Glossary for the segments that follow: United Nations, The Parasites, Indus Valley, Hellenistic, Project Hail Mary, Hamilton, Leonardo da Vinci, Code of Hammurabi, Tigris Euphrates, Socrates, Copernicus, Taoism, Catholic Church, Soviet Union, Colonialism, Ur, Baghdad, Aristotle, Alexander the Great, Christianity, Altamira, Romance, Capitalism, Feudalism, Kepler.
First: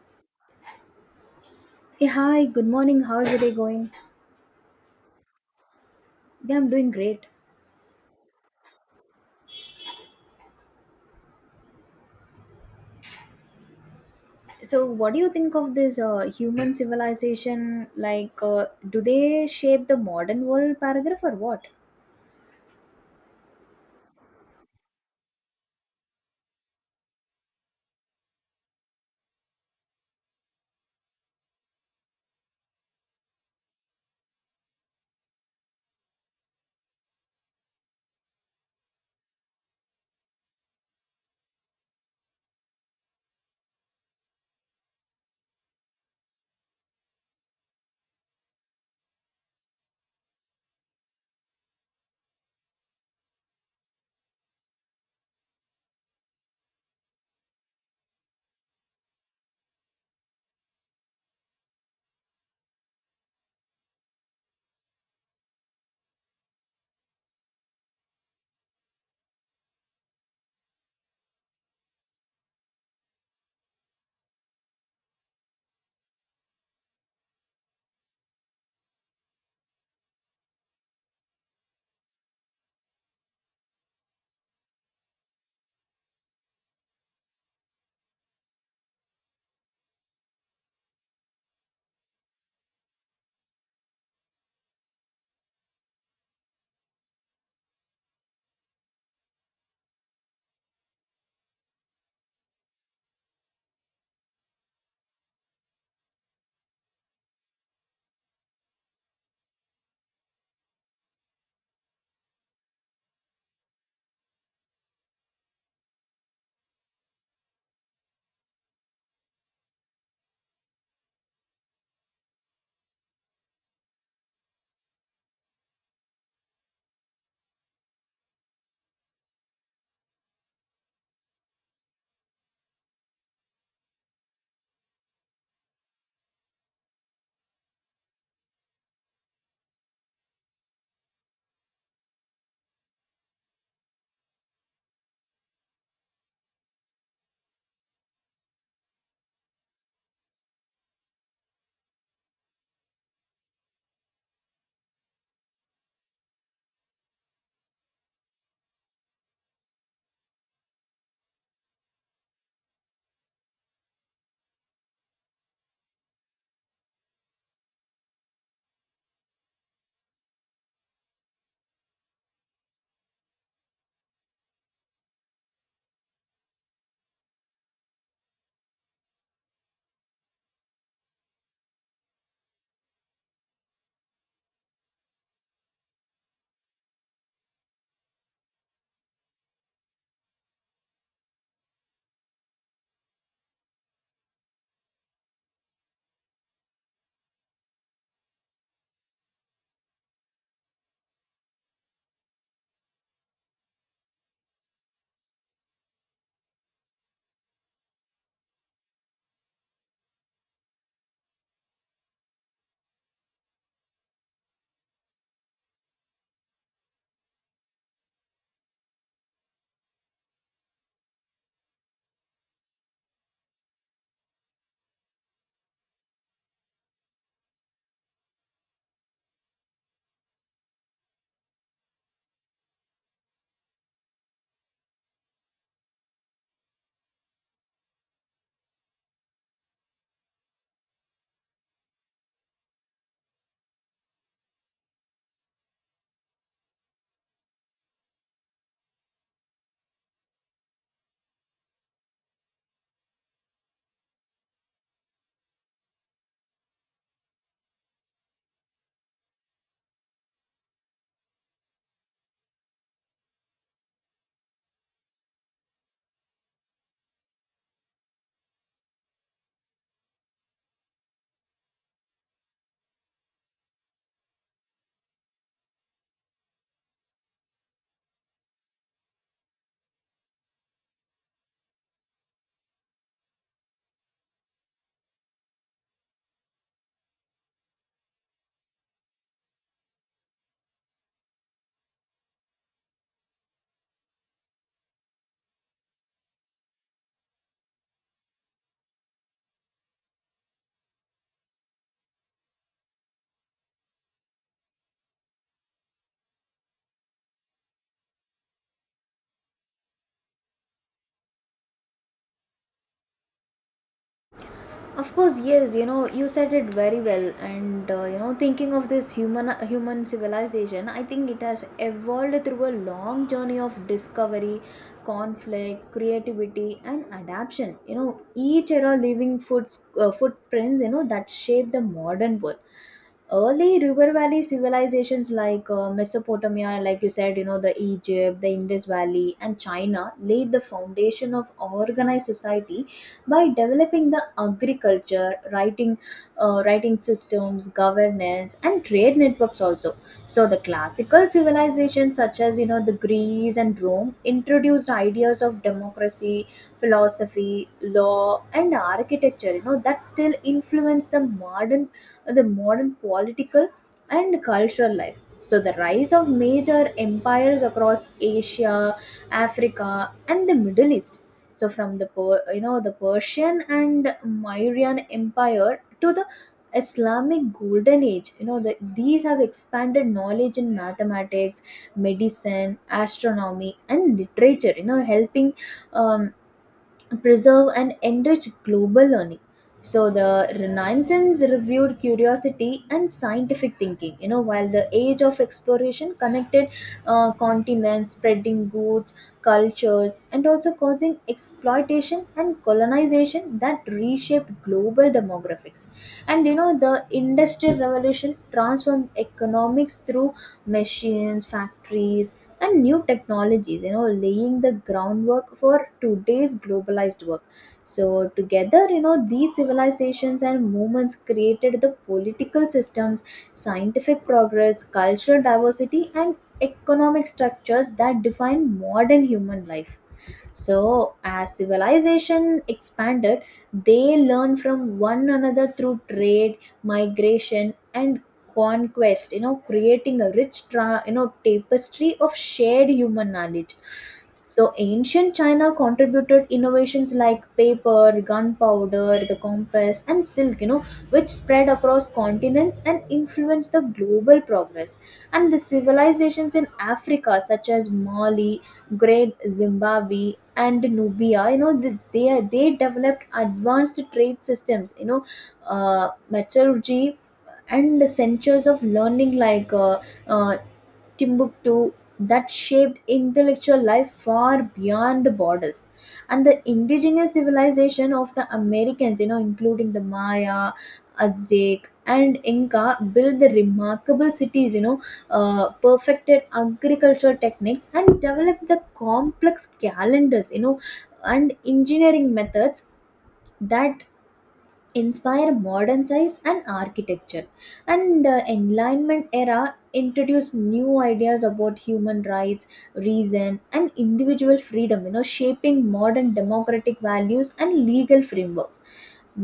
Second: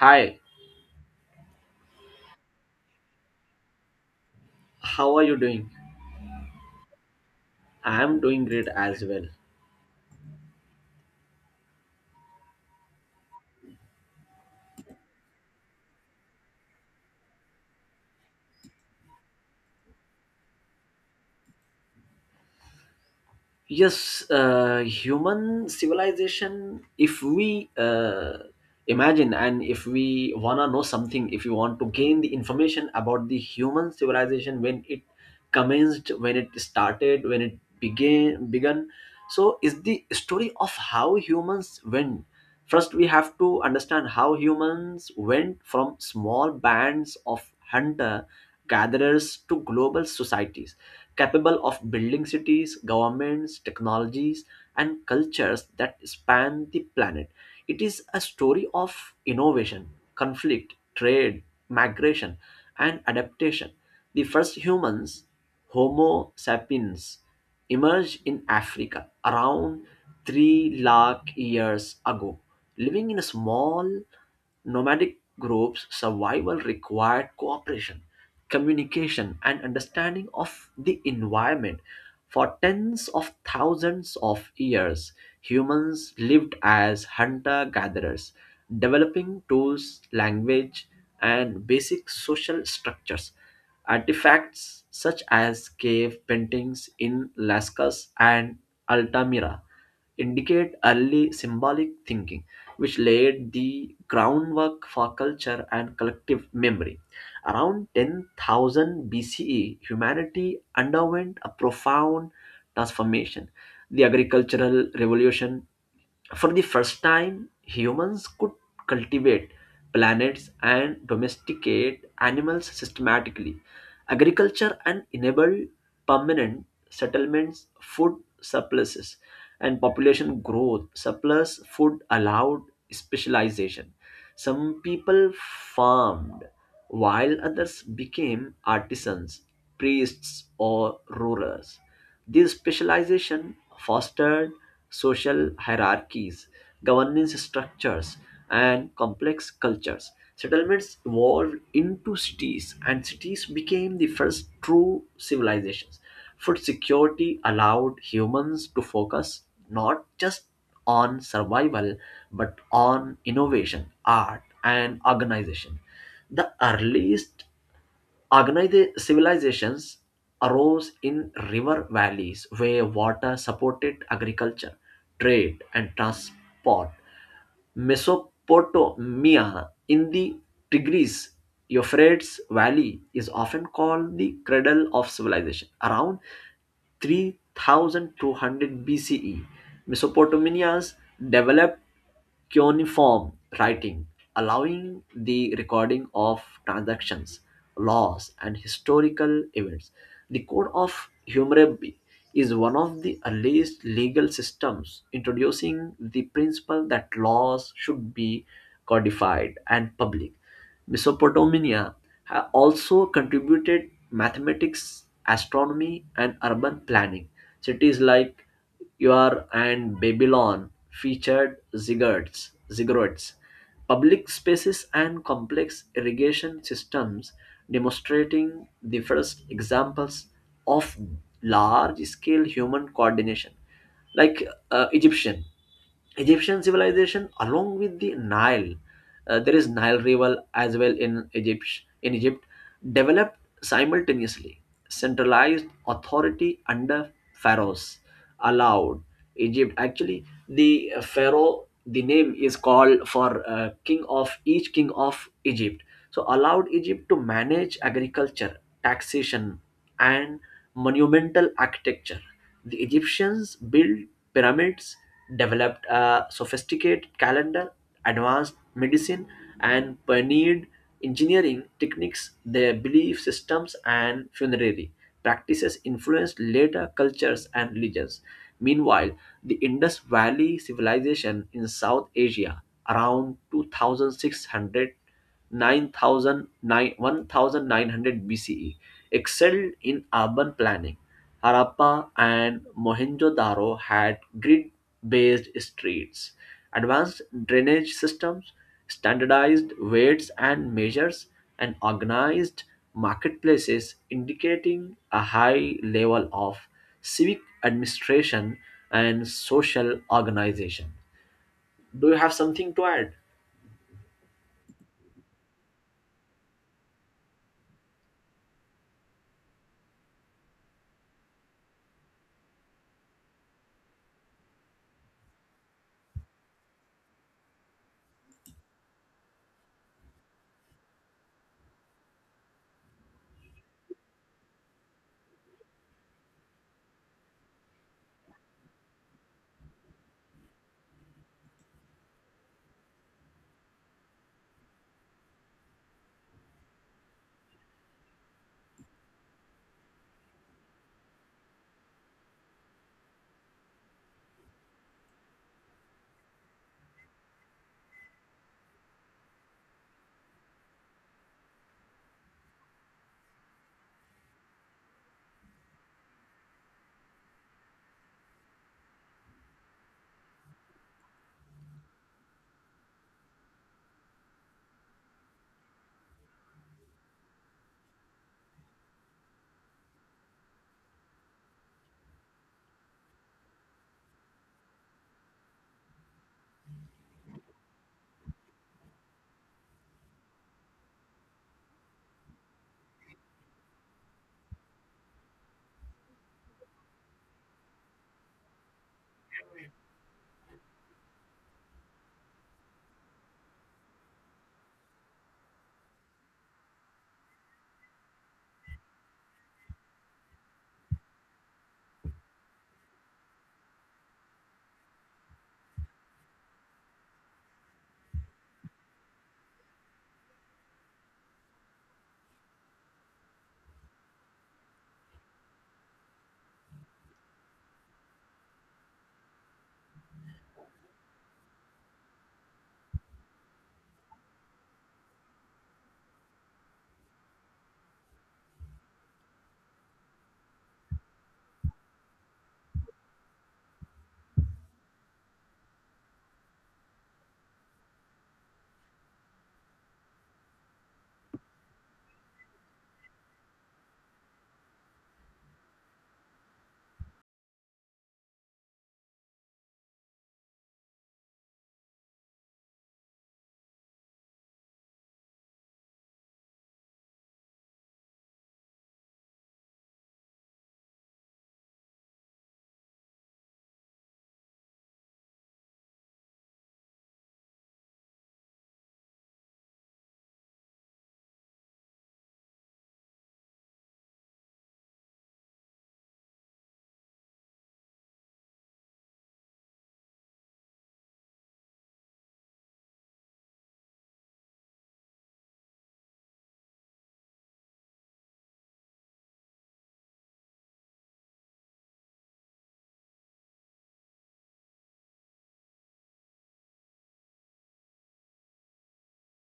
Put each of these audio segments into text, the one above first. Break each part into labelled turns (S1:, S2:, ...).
S1: Hi,
S2: Hey, hi, good morning. How's your day going?
S1: how are you doing?
S2: Yeah, I'm doing great.
S1: I am doing great as well.
S2: So, what do you think of this human civilization? Like, do they shape the modern world paragraph or what?
S1: Yes, human civilization, if we imagine, and if we wanna know something, if you want to gain the information about the human civilization, when it commenced, when it started, when it began begun. So is the story of how humans went First, we have to understand how humans went from small bands of hunter gatherers to global societies capable of building cities, governments, technologies, and cultures that span the planet. It is a story of innovation, conflict, trade, migration, and adaptation. The first humans, Homo sapiens, emerged in Africa around 3 lakh years ago. Living in small nomadic groups, survival required cooperation, communication, and understanding of the environment. For tens of thousands of years, humans lived as hunter gatherers, developing tools, language, and basic social structures. Artifacts such as cave paintings in Lascaux and Altamira indicate early symbolic thinking, which laid the groundwork for culture and collective memory. Around 10,000 BCE, humanity underwent a profound transformation. The agricultural revolution, for the first time, humans could cultivate planets and domesticate animals systematically. Agriculture and enabled permanent settlements, food surpluses, and population growth. Surplus food allowed specialization. Some people farmed, while others became artisans, priests, or rulers. This specialization fostered social hierarchies, governance structures, and complex cultures. Settlements evolved into cities, and cities became the first true civilizations. Food security allowed humans to focus not just on survival but on innovation, art, and organization. The earliest organized civilizations arose in river valleys where water supported agriculture, trade, and transport. Mesopotamia, in the Tigris Euphrates Valley, is often called the cradle of civilization. Around 3200 BCE, Mesopotamia's developed cuneiform writing, allowing the recording of transactions, laws, and historical events. The Code of Hammurabi is one of the earliest legal systems, introducing the principle that laws should be codified and public. Mesopotamia also contributed mathematics, astronomy, and urban planning. Cities like Ur and Babylon featured ziggurats, public spaces, and complex irrigation systems, demonstrating the first examples of large-scale human coordination. Like, Egyptian. Egyptian civilization along with the Nile. There is Nile River as well in Egypt. In Egypt, developed simultaneously. Centralized authority under pharaohs allowed Egypt. Actually, the pharaoh, the name is called for king of each king of Egypt. So, allowed Egypt to manage agriculture, taxation, and monumental architecture. The Egyptians built pyramids, developed a sophisticated calendar, advanced medicine, and pioneered engineering techniques. Their belief systems and funerary practices influenced later cultures and religions. Meanwhile, the Indus Valley civilization in South Asia, around 2600 9,000 1900 BCE, excelled in urban planning. Harappa and Mohenjo-daro had grid-based streets, advanced drainage systems, standardized weights and measures, and organized marketplaces, indicating a high level of civic administration and social organization. Do you have something to add?
S2: Of course, yes. You know, you said it very well, and you know, thinking of this human civilization, I think it has evolved through a long journey of discovery, conflict, creativity, and adaptation. You know, each era leaving footprints. You know that shape the modern world. Early river valley civilizations like Mesopotamia, like you said, you know, the Egypt, the Indus Valley, and China laid the foundation of organized society by developing the agriculture, writing systems, governance, and trade networks also. So the classical civilizations, such as you know the Greece and Rome, introduced ideas of democracy, philosophy, law, and architecture, you know, that still influence the modern political and cultural life. So the rise of major empires across Asia, Africa, and the Middle East, so you know, the Persian and Mauryan Empire to the Islamic Golden Age, you know, these have expanded knowledge in mathematics, medicine, astronomy, and literature, you know, helping um, preserve and enrich global learning. So the Renaissance reviewed curiosity and scientific thinking. You know, while the age of exploration connected continents, spreading goods, cultures, and also causing exploitation and colonization that reshaped global demographics. And you know, the Industrial Revolution transformed economics through machines, factories, and new technologies, you know, laying the groundwork for today's globalized work. So together, you know, these civilizations and movements created the political systems, scientific progress, cultural diversity, and economic structures that define modern human life. So, as civilization expanded, they learned from one another through trade, migration, and conquest, you know, creating a rich, tapestry of shared human knowledge. So, ancient China contributed innovations like paper, gunpowder, the compass, and silk, you know, which spread across continents and influenced the global progress. And the civilizations in Africa, such as Mali, Great Zimbabwe, and Nubia, you know, they developed advanced trade systems, you know, metallurgy, and the centers of learning like uh, Timbuktu that shaped intellectual life far beyond the borders. And the indigenous civilization of the Americans, you know, including the Maya, Aztec, and Inca, built the remarkable cities, you know, perfected agricultural techniques, and developed the complex calendars, you know, and engineering methods that inspire modern science and architecture. And the Enlightenment era introduced new ideas about human rights, reason, and individual freedom, you know, shaping modern democratic values and legal frameworks.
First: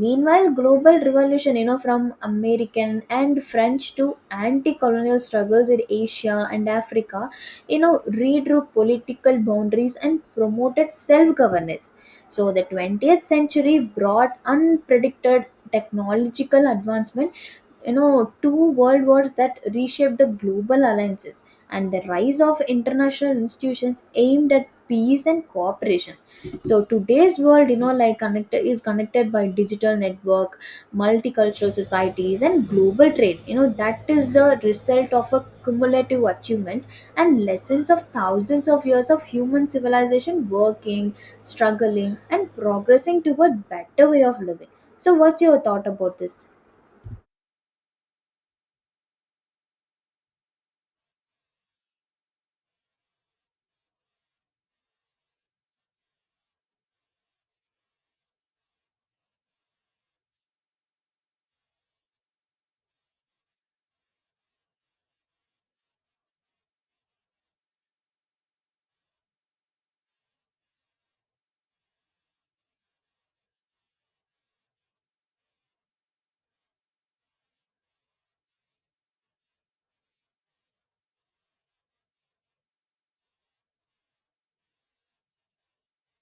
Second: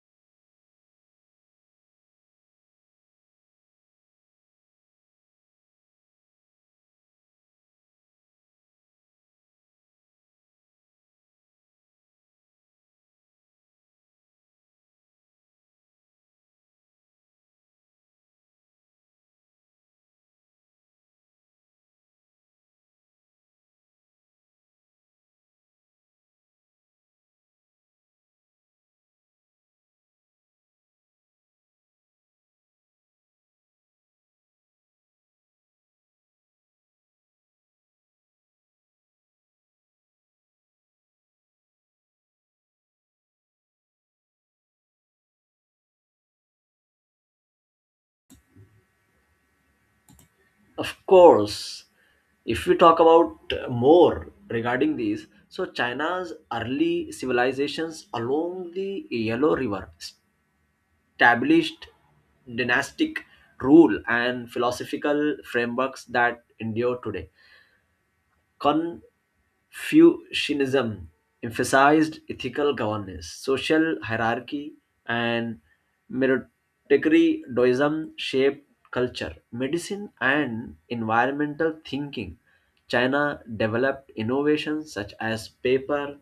S2: Meanwhile, global revolution, you know, from American and French to anti-colonial struggles in Asia and Africa, you know, redrew political boundaries and promoted self-governance. So the 20th century brought unpredicted technological advancement, you know, two world wars that reshaped the global alliances, and the rise of international institutions aimed at peace and cooperation. So today's world, you know, like connected is connected by digital network, multicultural societies, and global trade, you know, that is the result of a cumulative achievements and lessons of thousands of years of human civilization working, struggling, and progressing toward better way of living. So what's your thought about this?
S1: Of course, if we talk about more regarding these, so China's early civilizations along the Yellow River established dynastic rule and philosophical frameworks that endure today. Confucianism emphasized ethical governance, social hierarchy, and meritocracy. Taoism shaped culture, medicine, and environmental thinking. China developed innovations such as paper,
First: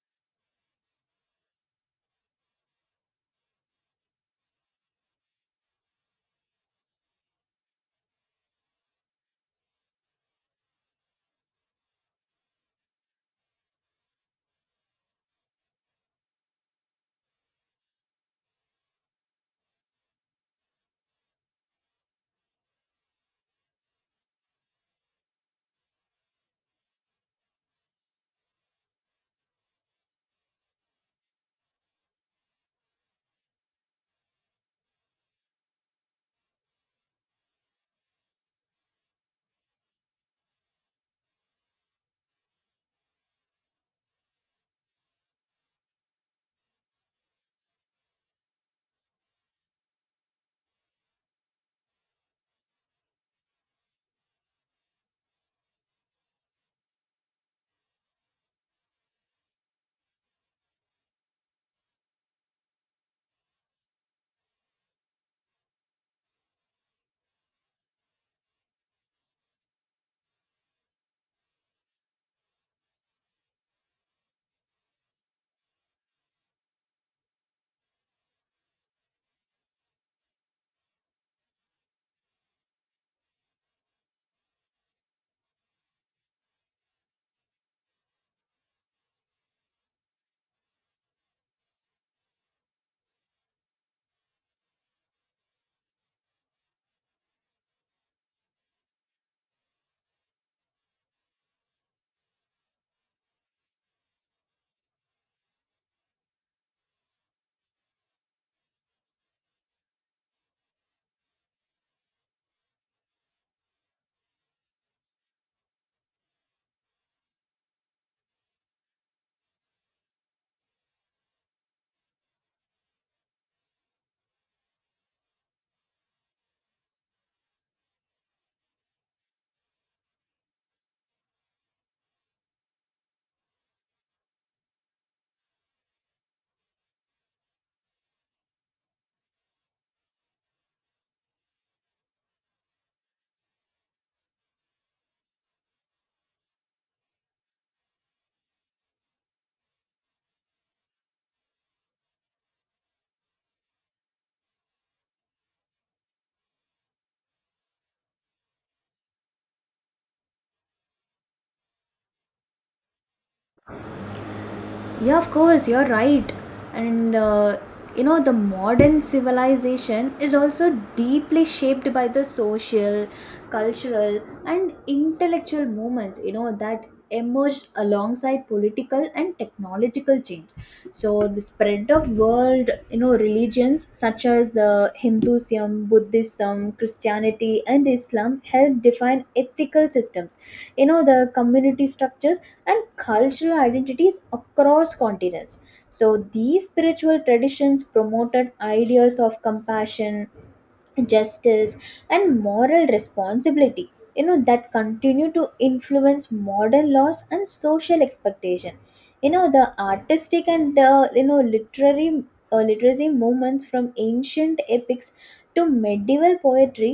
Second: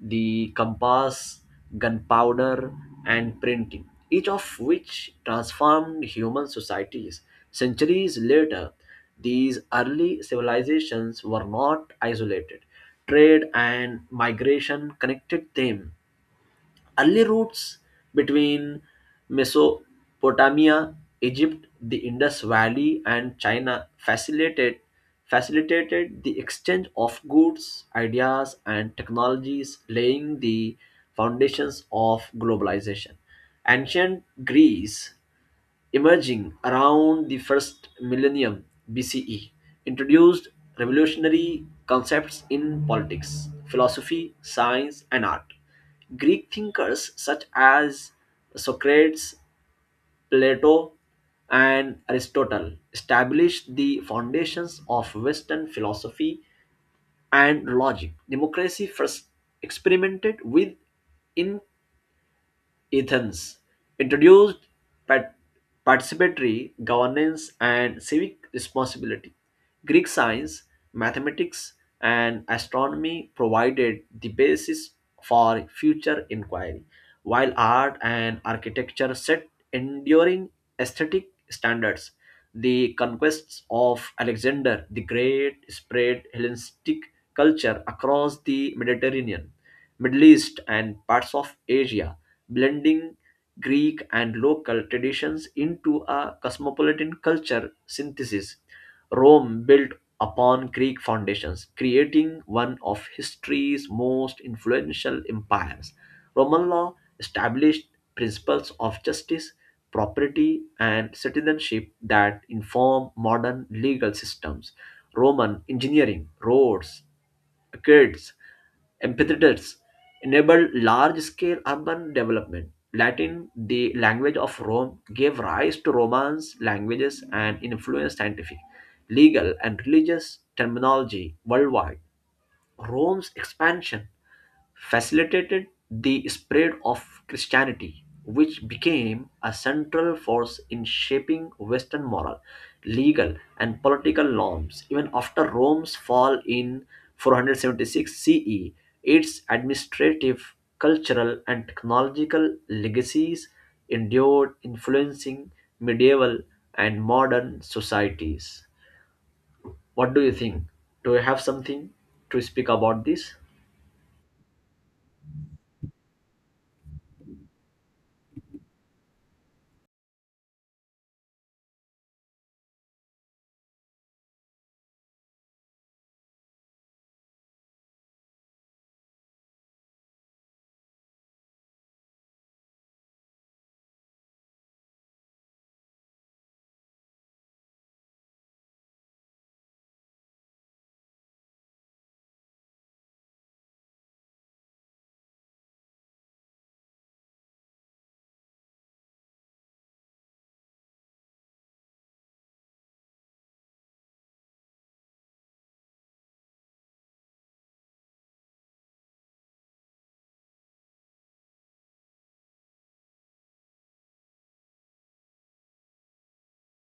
S1: the compass, gunpowder, and printing, each of which transformed human societies. Centuries later, these early civilizations were not isolated. Trade and migration connected them. Early routes between Mesopotamia, Egypt, the Indus Valley, and China facilitated the exchange of goods, ideas, and technologies, laying the foundations of globalization. Ancient Greece, emerging around the first millennium BCE, introduced revolutionary concepts in politics, philosophy, science, and art. Greek thinkers such as Socrates, Plato, and Aristotle established the foundations of Western philosophy and logic. Democracy, first experimented with Athens, introduced pat- participatory governance and civic responsibility. Greek science, mathematics, and astronomy provided the basis for future inquiry, while art and architecture set enduring aesthetic standards. The conquests of Alexander the Great spread Hellenistic culture across the Mediterranean, Middle East, and parts of Asia, blending Greek and local traditions into a cosmopolitan culture synthesis. Rome built upon Greek foundations, creating one of history's most influential empires. Roman law established principles of justice, property, and citizenship that inform modern legal systems. Roman engineering, roads, kids, amphitheaters enabled large-scale urban development. Latin, the language of Rome, gave rise to Romance languages and influenced scientific, legal, and religious terminology worldwide. Rome's expansion facilitated the spread of Christianity, which became a central force in shaping Western moral, legal, and political norms. Even after Rome's fall in 476 CE, its administrative, cultural, and technological legacies endured, influencing medieval and modern societies. What do you think? Do you have something to speak about this?
S2: Yeah, of course, you're right. And you know, the modern civilization is also deeply shaped by the social, cultural, and intellectual movements, you know, that emerged alongside political and technological change. So, the spread of world, you know, religions such as the Hinduism, Buddhism, Christianity, and Islam helped define ethical systems. You know, the community structures and cultural identities across continents. So, these spiritual traditions promoted ideas of compassion, justice, and moral responsibility, you know, that continue to influence modern laws and social expectation. You know, the artistic and literary, literacy movements from ancient epics to medieval poetry,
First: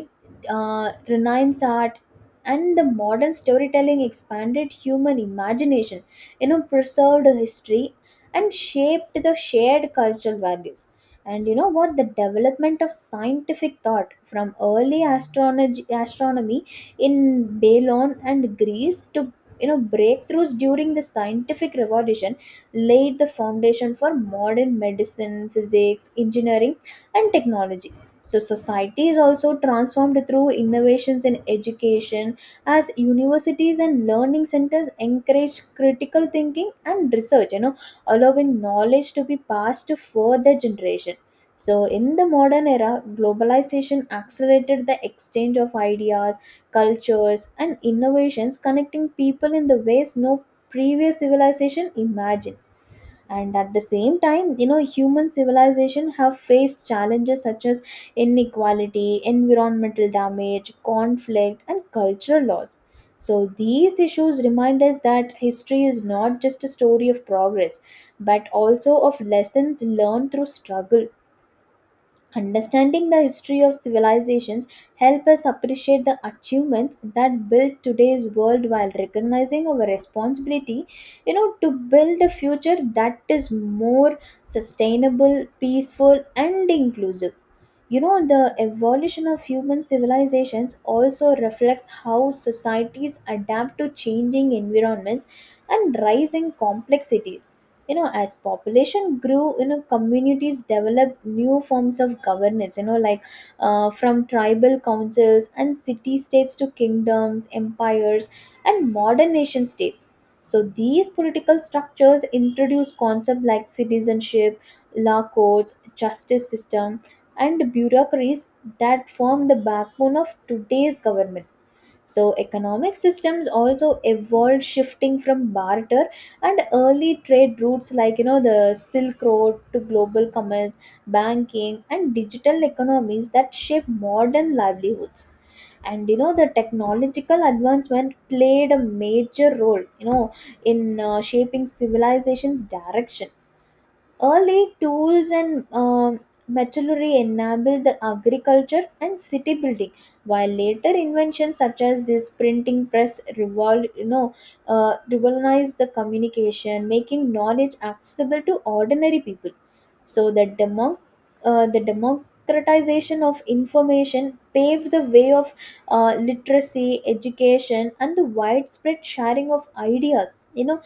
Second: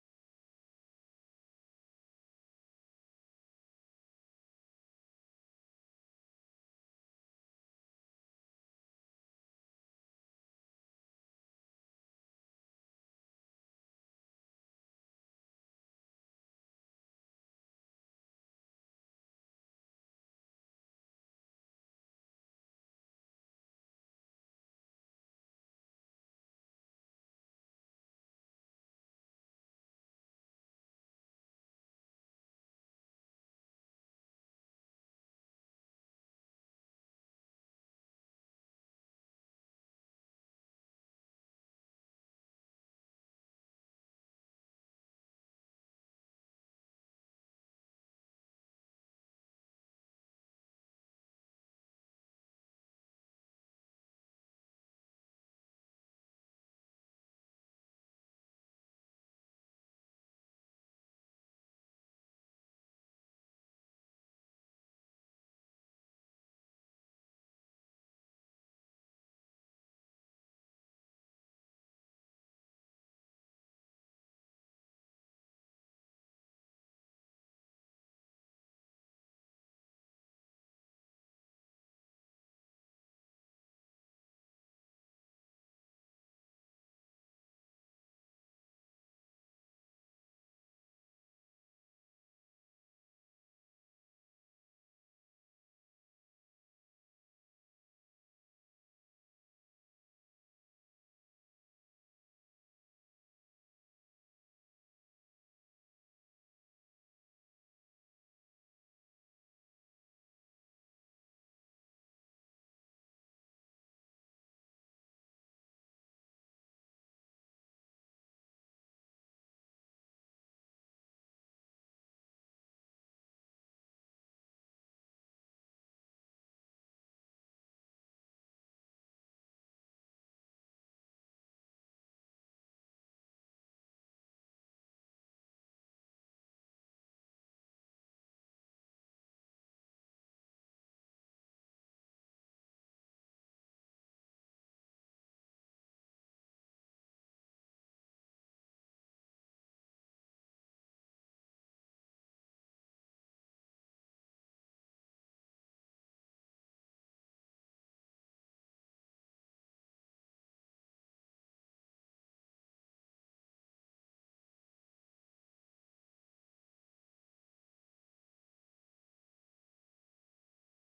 S2: renaissance art, and the modern storytelling expanded human imagination, you know, preserved history, and shaped the shared cultural values. And you know what, the development of scientific thought, from early astronomy in Babylon and Greece to, you know, breakthroughs during the scientific revolution, laid the foundation for modern medicine, physics, engineering, and technology. So society is also transformed through innovations in education, as universities and learning centers encouraged critical thinking and research, you know, allowing knowledge to be passed to further generations. So, in the modern era, globalization accelerated the exchange of ideas, cultures, and innovations, connecting people in the ways no previous civilization imagined. And at the same time, you know, human civilization have faced challenges such as inequality, environmental damage, conflict, and cultural loss. So, these issues remind us that history is not just a story of progress, but also of lessons learned through struggle. Understanding the history of civilizations help us appreciate the achievements that built today's world while recognizing our responsibility, you know, to build a future that is more sustainable, peaceful, and inclusive. You know, the evolution of human civilizations also reflects how societies adapt to changing environments and rising complexities. You know, as population grew, you know, communities developed new forms of governance, you know, like from tribal councils and city states to kingdoms, empires, and modern nation states. So these political structures introduce concepts like citizenship, law courts, justice system, and bureaucracies that form the backbone of today's government. So, economic systems also evolved, shifting from barter and early trade routes, like you know the Silk Road, to global commerce, banking, and digital economies that shape modern livelihoods. And you know, the technological advancement played a major role, you know, in shaping civilization's direction. Early tools and metallurgy enabled the agriculture and city building, while later inventions such as this printing press revolutionized the communication, making knowledge accessible to ordinary people. So the democratization of information paved the way of literacy, education, and the widespread sharing of ideas. You know,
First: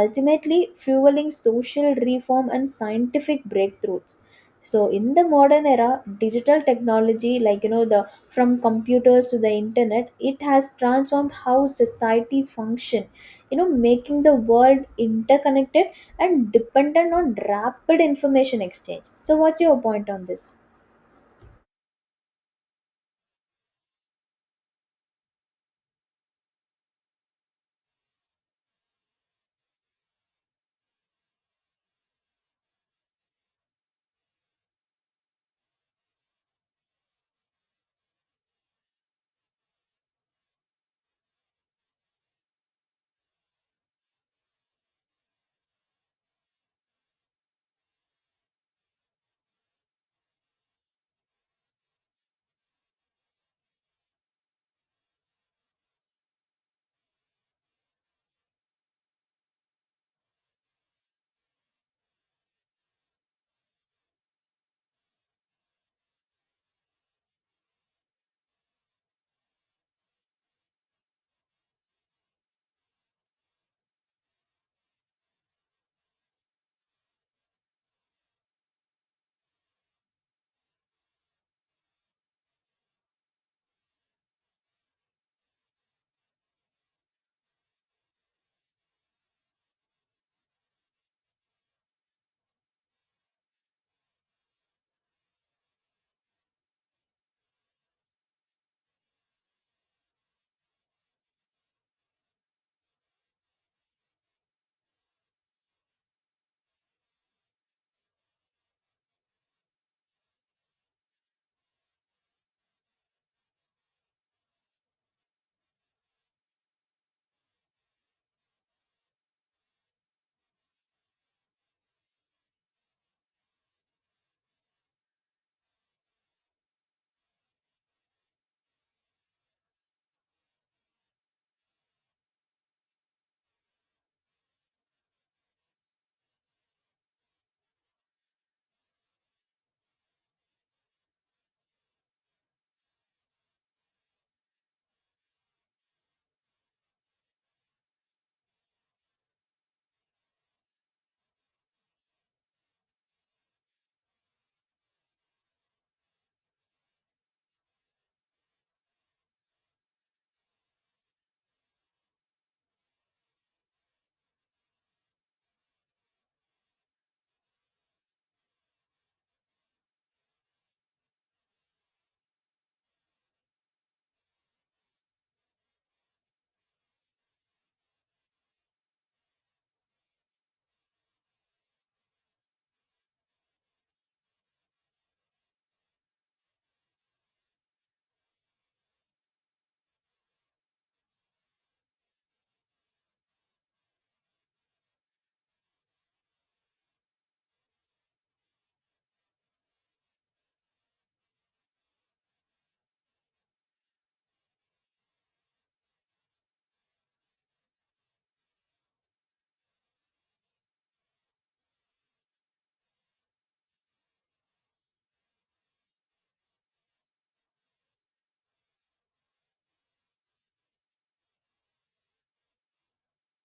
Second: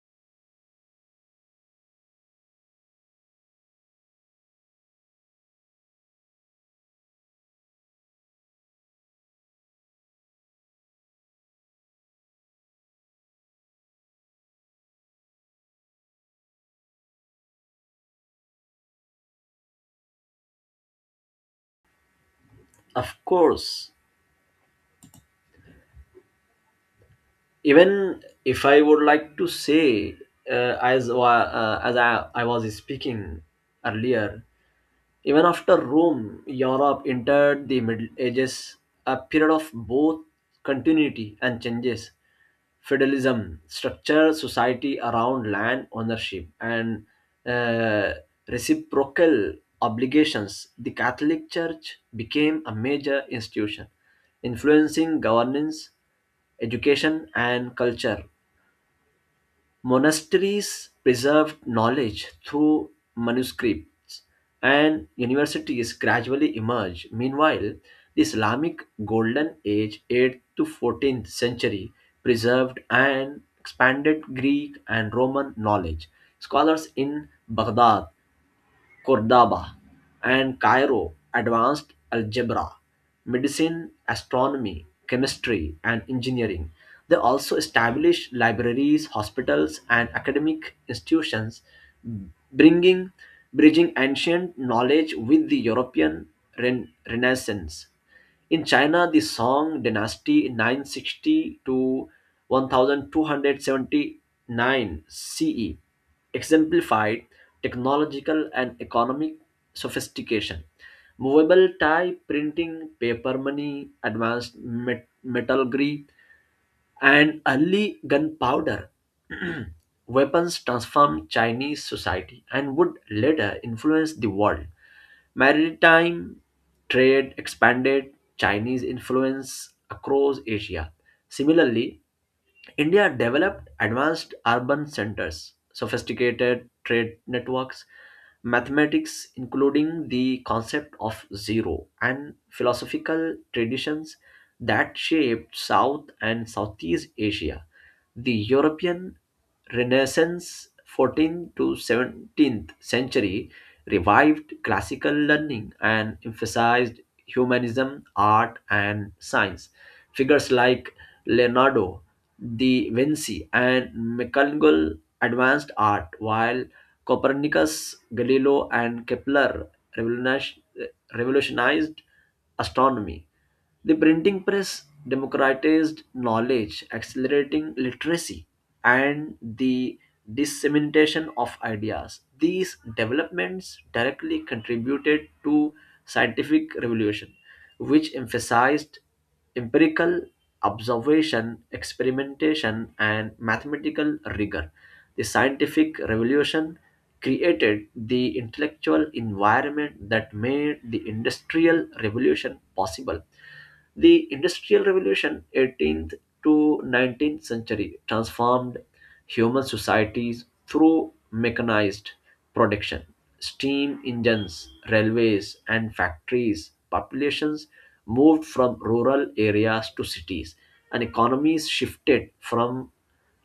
S2: ultimately fueling social reform and scientific breakthroughs. So in the modern era, digital technology, like you know, the from computers to the internet, it has transformed how societies function, you know, making the world interconnected and dependent on rapid information exchange. So what's your point on this?
S1: Of course, even if I would like to say, as I was speaking earlier, even after Rome, Europe entered the Middle Ages, a period of both continuity and changes. Feudalism structured society around land ownership and uh, reciprocal obligations. The Catholic Church became a major institution, influencing governance, education, and culture. Monasteries preserved knowledge through manuscripts, and universities gradually emerged. Meanwhile, the Islamic Golden Age (8th to 14th century) preserved and expanded Greek and Roman knowledge. Scholars in Baghdad, Cordoba, and Cairo advanced algebra, medicine, astronomy, chemistry, and engineering. They also established libraries, hospitals, and academic institutions, bringing bridging ancient knowledge with the European Renaissance. In China, the Song dynasty 960 to 1279 CE exemplified technological and economic sophistication. Movable tie printing, paper money, advanced metallurgy, and early gunpowder weapons transformed Chinese society and would later influence the world. Maritime trade expanded Chinese influence across Asia. Similarly, India developed advanced urban centers, sophisticated trade networks, mathematics, including the concept of zero, and philosophical traditions that shaped South and Southeast Asia. The European Renaissance, 14th to 17th century, revived classical learning and emphasized humanism, art, and science. Figures like Leonardo De Vinci and McGonagall advanced art, while Copernicus, Galileo, and Kepler revolutionized revolutionized astronomy. The printing press democratized knowledge, accelerating literacy, and the dissemination of ideas. These developments directly contributed to scientific revolution, which emphasized empirical observation, experimentation, and mathematical rigor. The scientific revolution created the intellectual environment that made the industrial revolution possible. The Industrial Revolution, 18th to 19th century, transformed human societies through mechanized production. Steam engines, railways, and factories. Populations moved from rural areas to cities, and economies shifted from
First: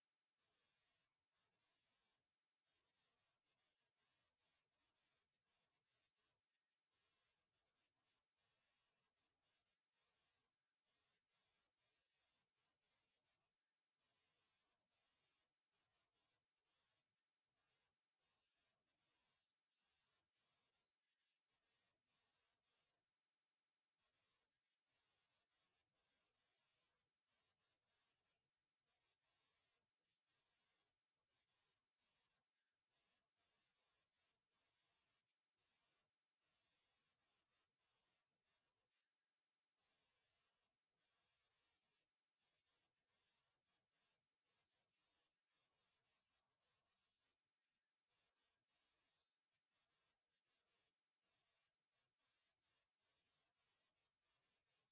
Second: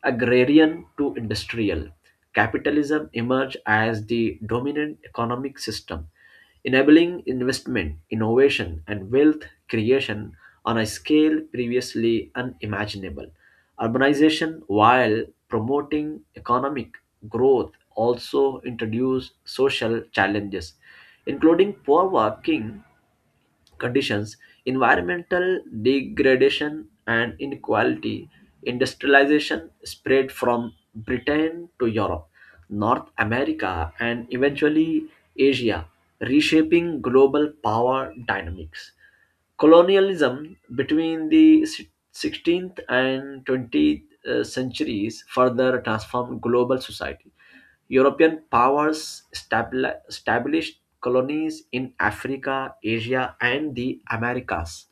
S1: agrarian to industrial. Capitalism emerged as the dominant economic system, enabling investment, innovation, and wealth creation on a scale previously unimaginable. Urbanization, while promoting economic growth, also introduced social challenges, including poor working conditions, environmental degradation, and inequality. Industrialization spread from Britain to Europe, North America, and eventually Asia, reshaping global power dynamics. Colonialism between the 16th and 20th centuries further transformed global society. European powers established colonies in Africa, Asia, and the Americas,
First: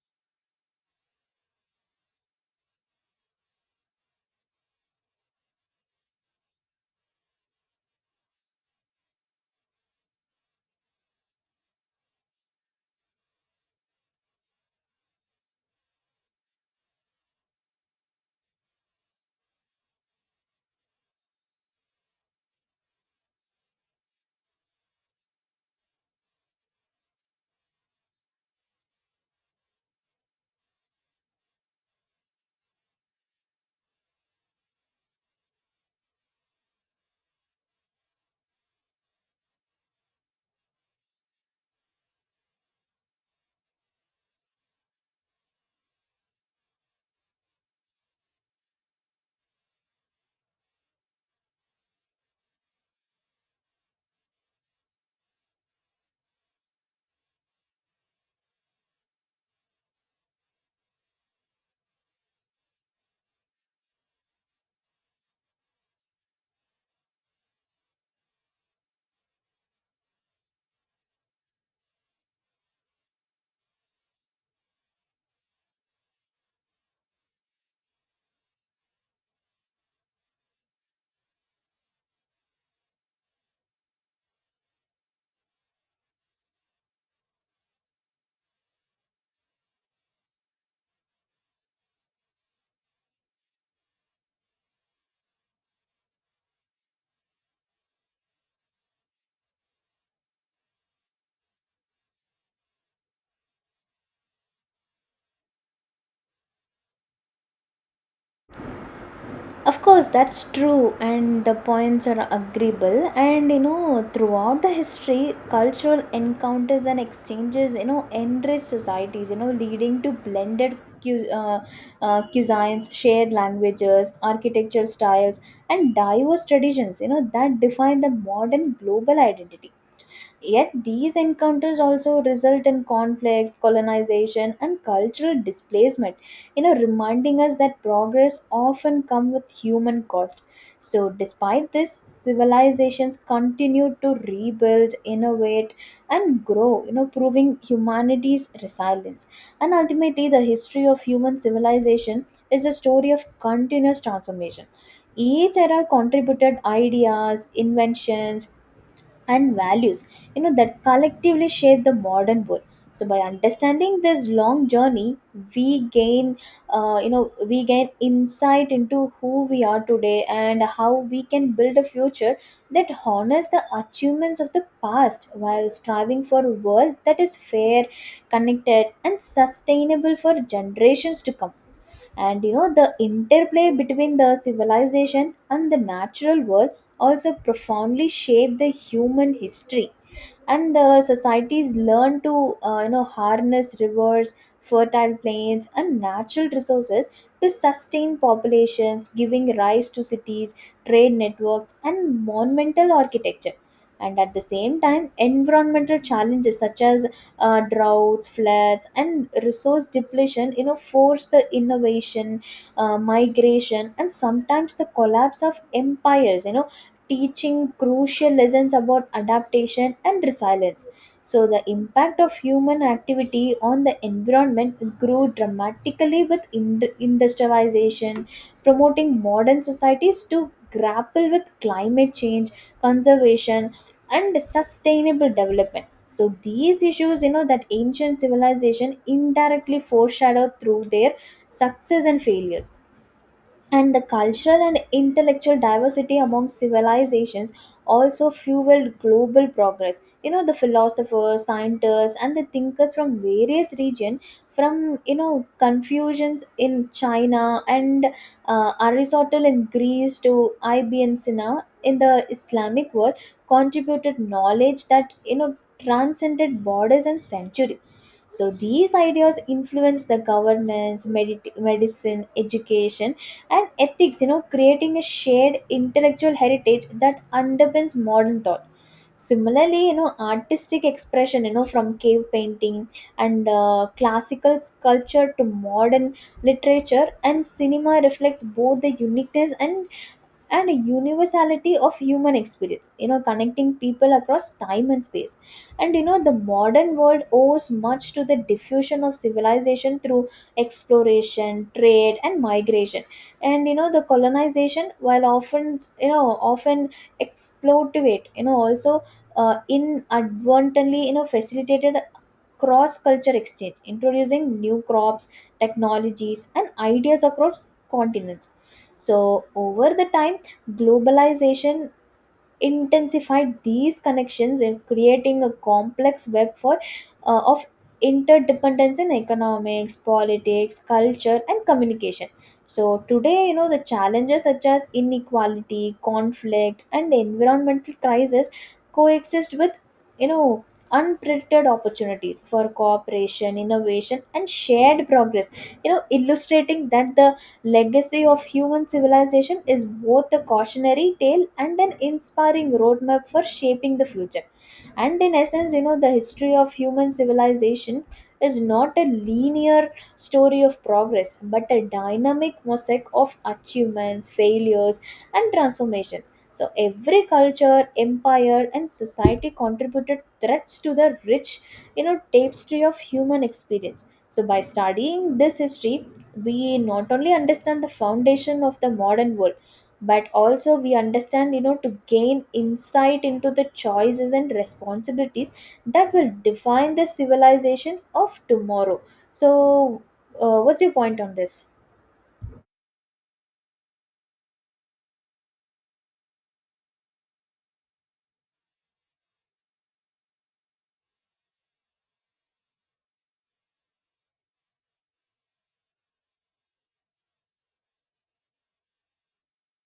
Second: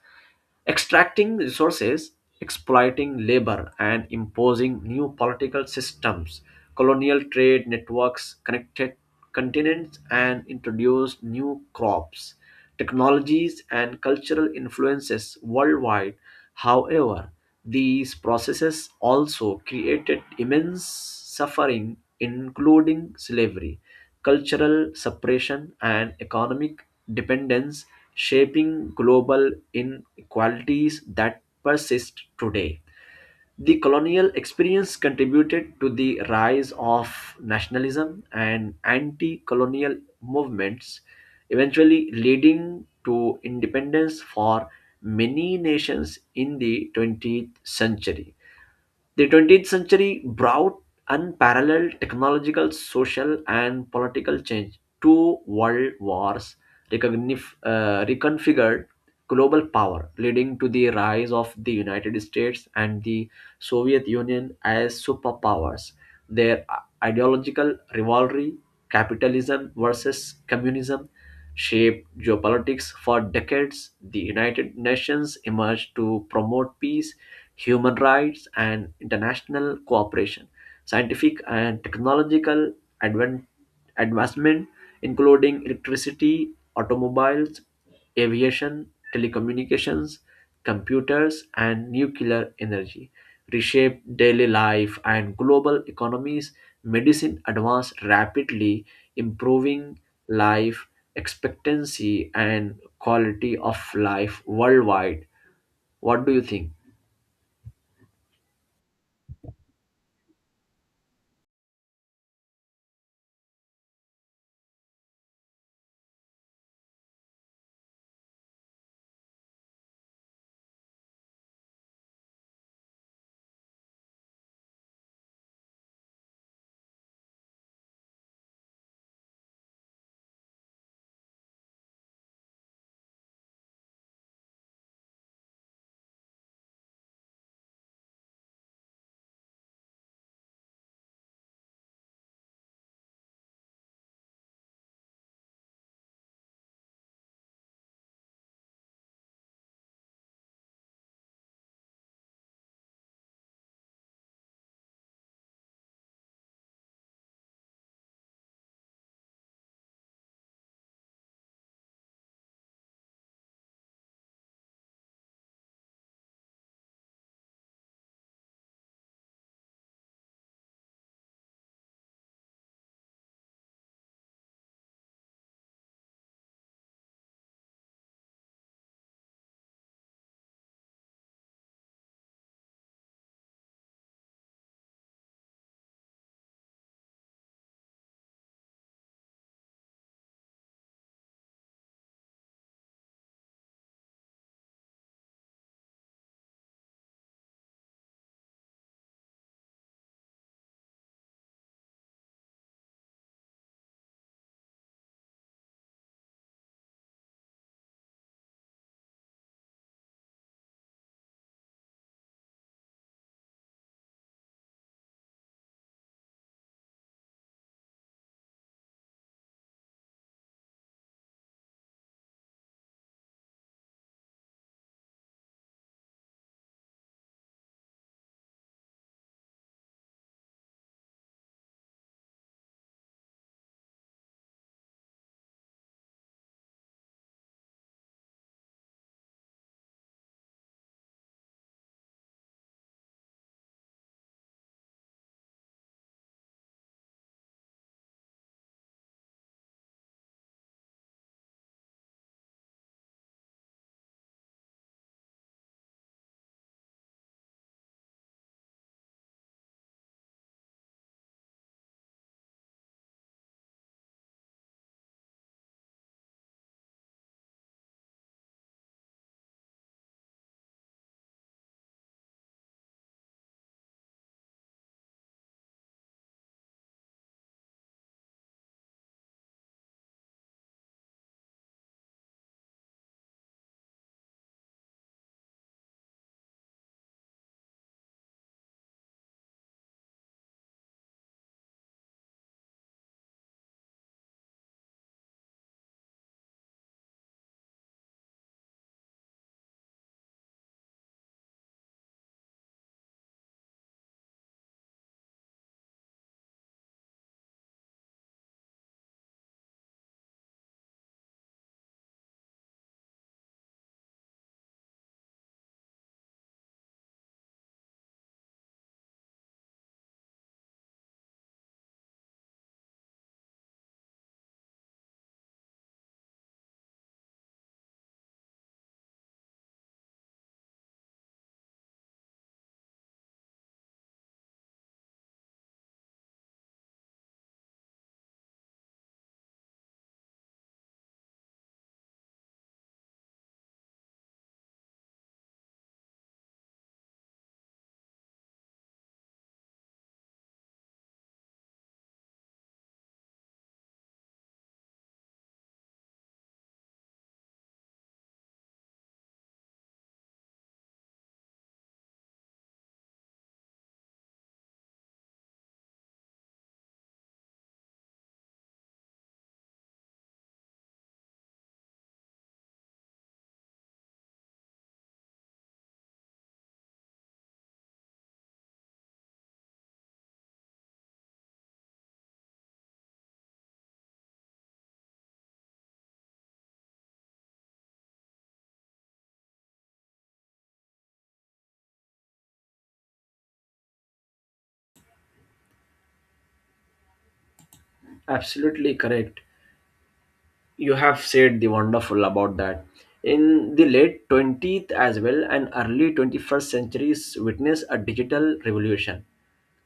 S1: extracting resources, exploiting labor, and imposing new political systems. Colonial trade networks connected continents and introduced new crops, technologies, and cultural influences worldwide. However, these processes also created immense suffering, including slavery, cultural separation, and economic dependence, shaping global qualities that persist today. The colonial experience contributed to the rise of nationalism and anti colonial movements, eventually leading to independence for many nations in the 20th century. The 20th century brought unparalleled technological, social, and political change. Two world wars reconfigured global power, leading to the rise of the United States and the Soviet Union as superpowers. Their ideological rivalry, capitalism versus communism, shaped geopolitics for decades. The United Nations emerged to promote peace, human rights, and international cooperation. Scientific and technological advan- advancement, including electricity, automobiles, aviation, telecommunications, computers, and nuclear energy, reshape daily life and global economies. Medicine advanced rapidly, improving life expectancy and quality of life worldwide. What do you think?
S2: Of course, that's true, and the points are agreeable. And you know, throughout the history, cultural encounters and exchanges, you know, enrich societies, you know, leading to blended cuisines, shared languages, architectural styles, and diverse traditions, you know, that define the modern global identity. Yet these encounters also result in conflicts, colonization, and cultural displacement, you know, reminding us that progress often comes with human cost. So despite this, civilizations continue to rebuild, innovate, and grow, you know, proving humanity's resilience. And ultimately, the history of human civilization is a story of continuous transformation. Each era contributed ideas, inventions, and values, you know, that collectively shape the modern world. So by understanding this long journey, we gain we gain insight into who we are today and how we can build a future that honors the achievements of the past while striving for a world that is fair, connected, and sustainable for generations to come. And you know, the interplay between the civilization and the natural world also profoundly shape the human history, and the societies learn to harness rivers, fertile plains, and natural resources to sustain populations, giving rise to cities, trade networks, and monumental architecture. And at the same time, environmental challenges such as droughts, floods, and resource depletion, you know, force the innovation, migration, and sometimes the collapse of empires, you know, teaching crucial lessons about adaptation and resilience. So the impact of human activity on the environment grew dramatically with industrialization, promoting modern societies to grapple with climate change, conservation, and sustainable development. So these issues, you know, that ancient civilization indirectly foreshadowed through their success and failures. And the cultural and intellectual diversity among civilizations also fueled global progress. You know, the philosophers, scientists, and the thinkers from various regions, from you know Confucians in China, and Aristotle in Greece, to Ibn Sina in the Islamic world, contributed knowledge that, you know, transcended borders and centuries. So these ideas influenced the governance, medicine, education, and ethics, you know, creating a shared intellectual heritage that underpins modern thought. Similarly, you know, artistic expression, you know, from cave painting and classical sculpture to modern literature and cinema reflects both the uniqueness and a universality of human experience, you know, connecting people across time and space. And you know, the modern world owes much to the diffusion of civilization through exploration, trade, and migration. And you know, the colonization, while often exploitative, you know, also inadvertently, you know, facilitated cross culture exchange, introducing new crops, technologies, and ideas across continents. So, over the time, globalization intensified these connections in creating a complex web for of interdependence in economics, politics, culture, and communication. So today, you know, the challenges such as inequality, conflict, and environmental crisis coexist with, you know, unprecedented opportunities for cooperation, innovation, and shared progress, you know, illustrating that the legacy of human civilization is both a cautionary tale and an inspiring roadmap for shaping the future. And in essence, you know, the history of human civilization is not a linear story of progress, but a dynamic mosaic of achievements, failures, and transformations. So every culture, empire, and society contributed threads to the rich, you know, tapestry of human experience. So by studying this history, we not only understand the foundation of the modern world, but also we understand, you know, to gain insight into the choices and responsibilities that will define the civilizations of tomorrow. So what's your point on this?
S1: Absolutely correct. You have said the wonderful about that. In the late 20th as well and early 21st centuries witnessed a digital revolution,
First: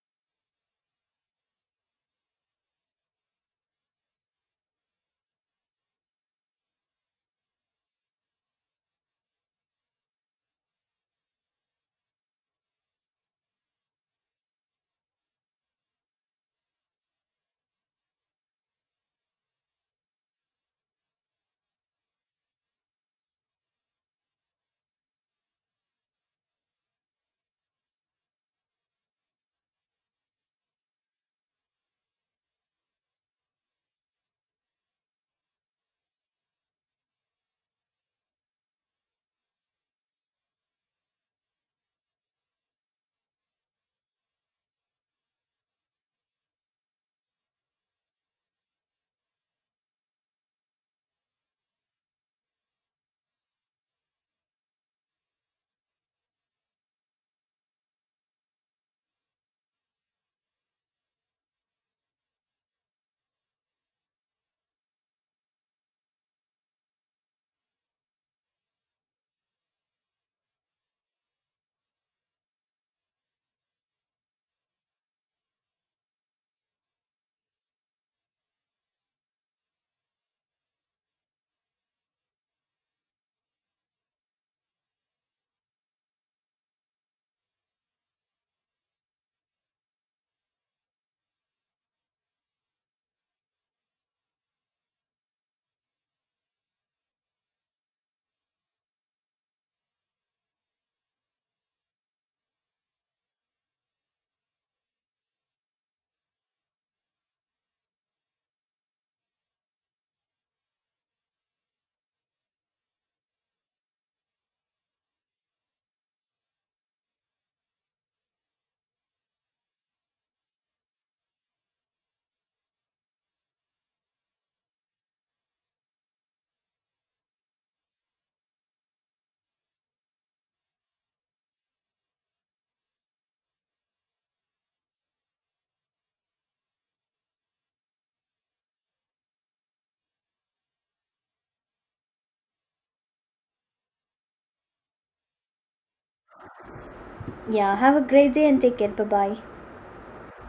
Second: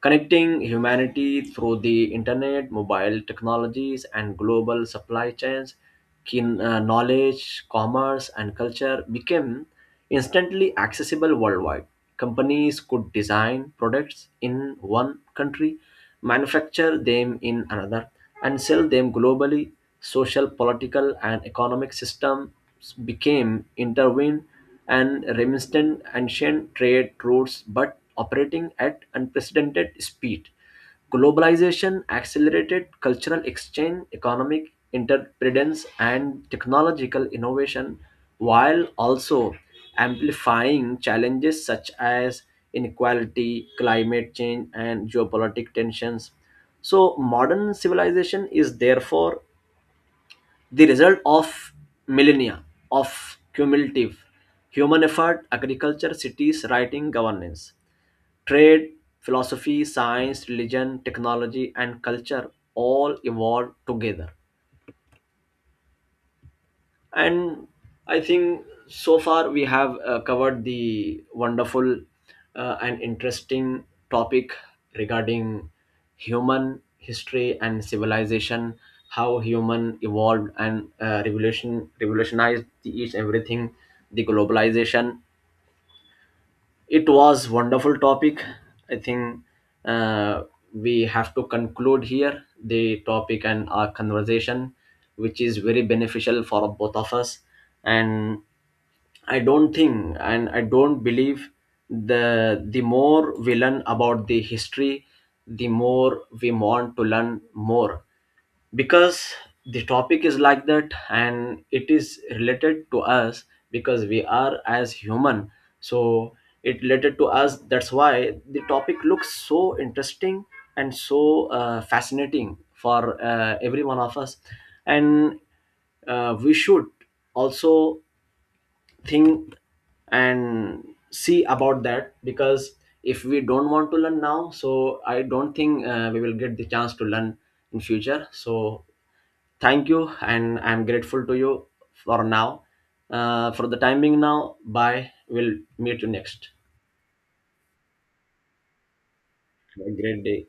S1: connecting humanity through the internet, mobile technologies, and global supply chains. Keen, knowledge, commerce, and culture became instantly accessible worldwide. Companies could design products in one country, manufacture them in another, and sell them globally. Social, political, and economic systems became intertwined and reminiscent ancient trade routes, but operating at unprecedented speed. Globalization accelerated cultural exchange, economic interdependence, and technological innovation, while also amplifying challenges such as inequality, climate change, and geopolitical tensions. So, modern civilization is therefore the result of millennia of cumulative human effort. Agriculture, cities, writing, governance, trade, philosophy, science, religion, technology, and culture all evolved together. And I think so far we have covered the wonderful and interesting topic regarding human history and civilization, how human evolved and revolutionized the each everything, the globalization. It was wonderful topic. I think uh, we have to conclude here the topic and our conversation, which is very beneficial for both of us. And I don't think and I don't believe, the more we learn about the history, the more we want to learn more, because the topic is like that and it is related to us, because we are as human. So it related to us, that's why the topic looks so interesting and so fascinating for every one of us. And we should also think and see about that, because if we don't want to learn now, so I don't think we will get the chance to learn in future. So thank you, and I'm grateful to you for now, for the timing now. Bye, we'll meet you next.
S2: Yeah, have a great day and take care. Bye bye.
S1: Have a great day.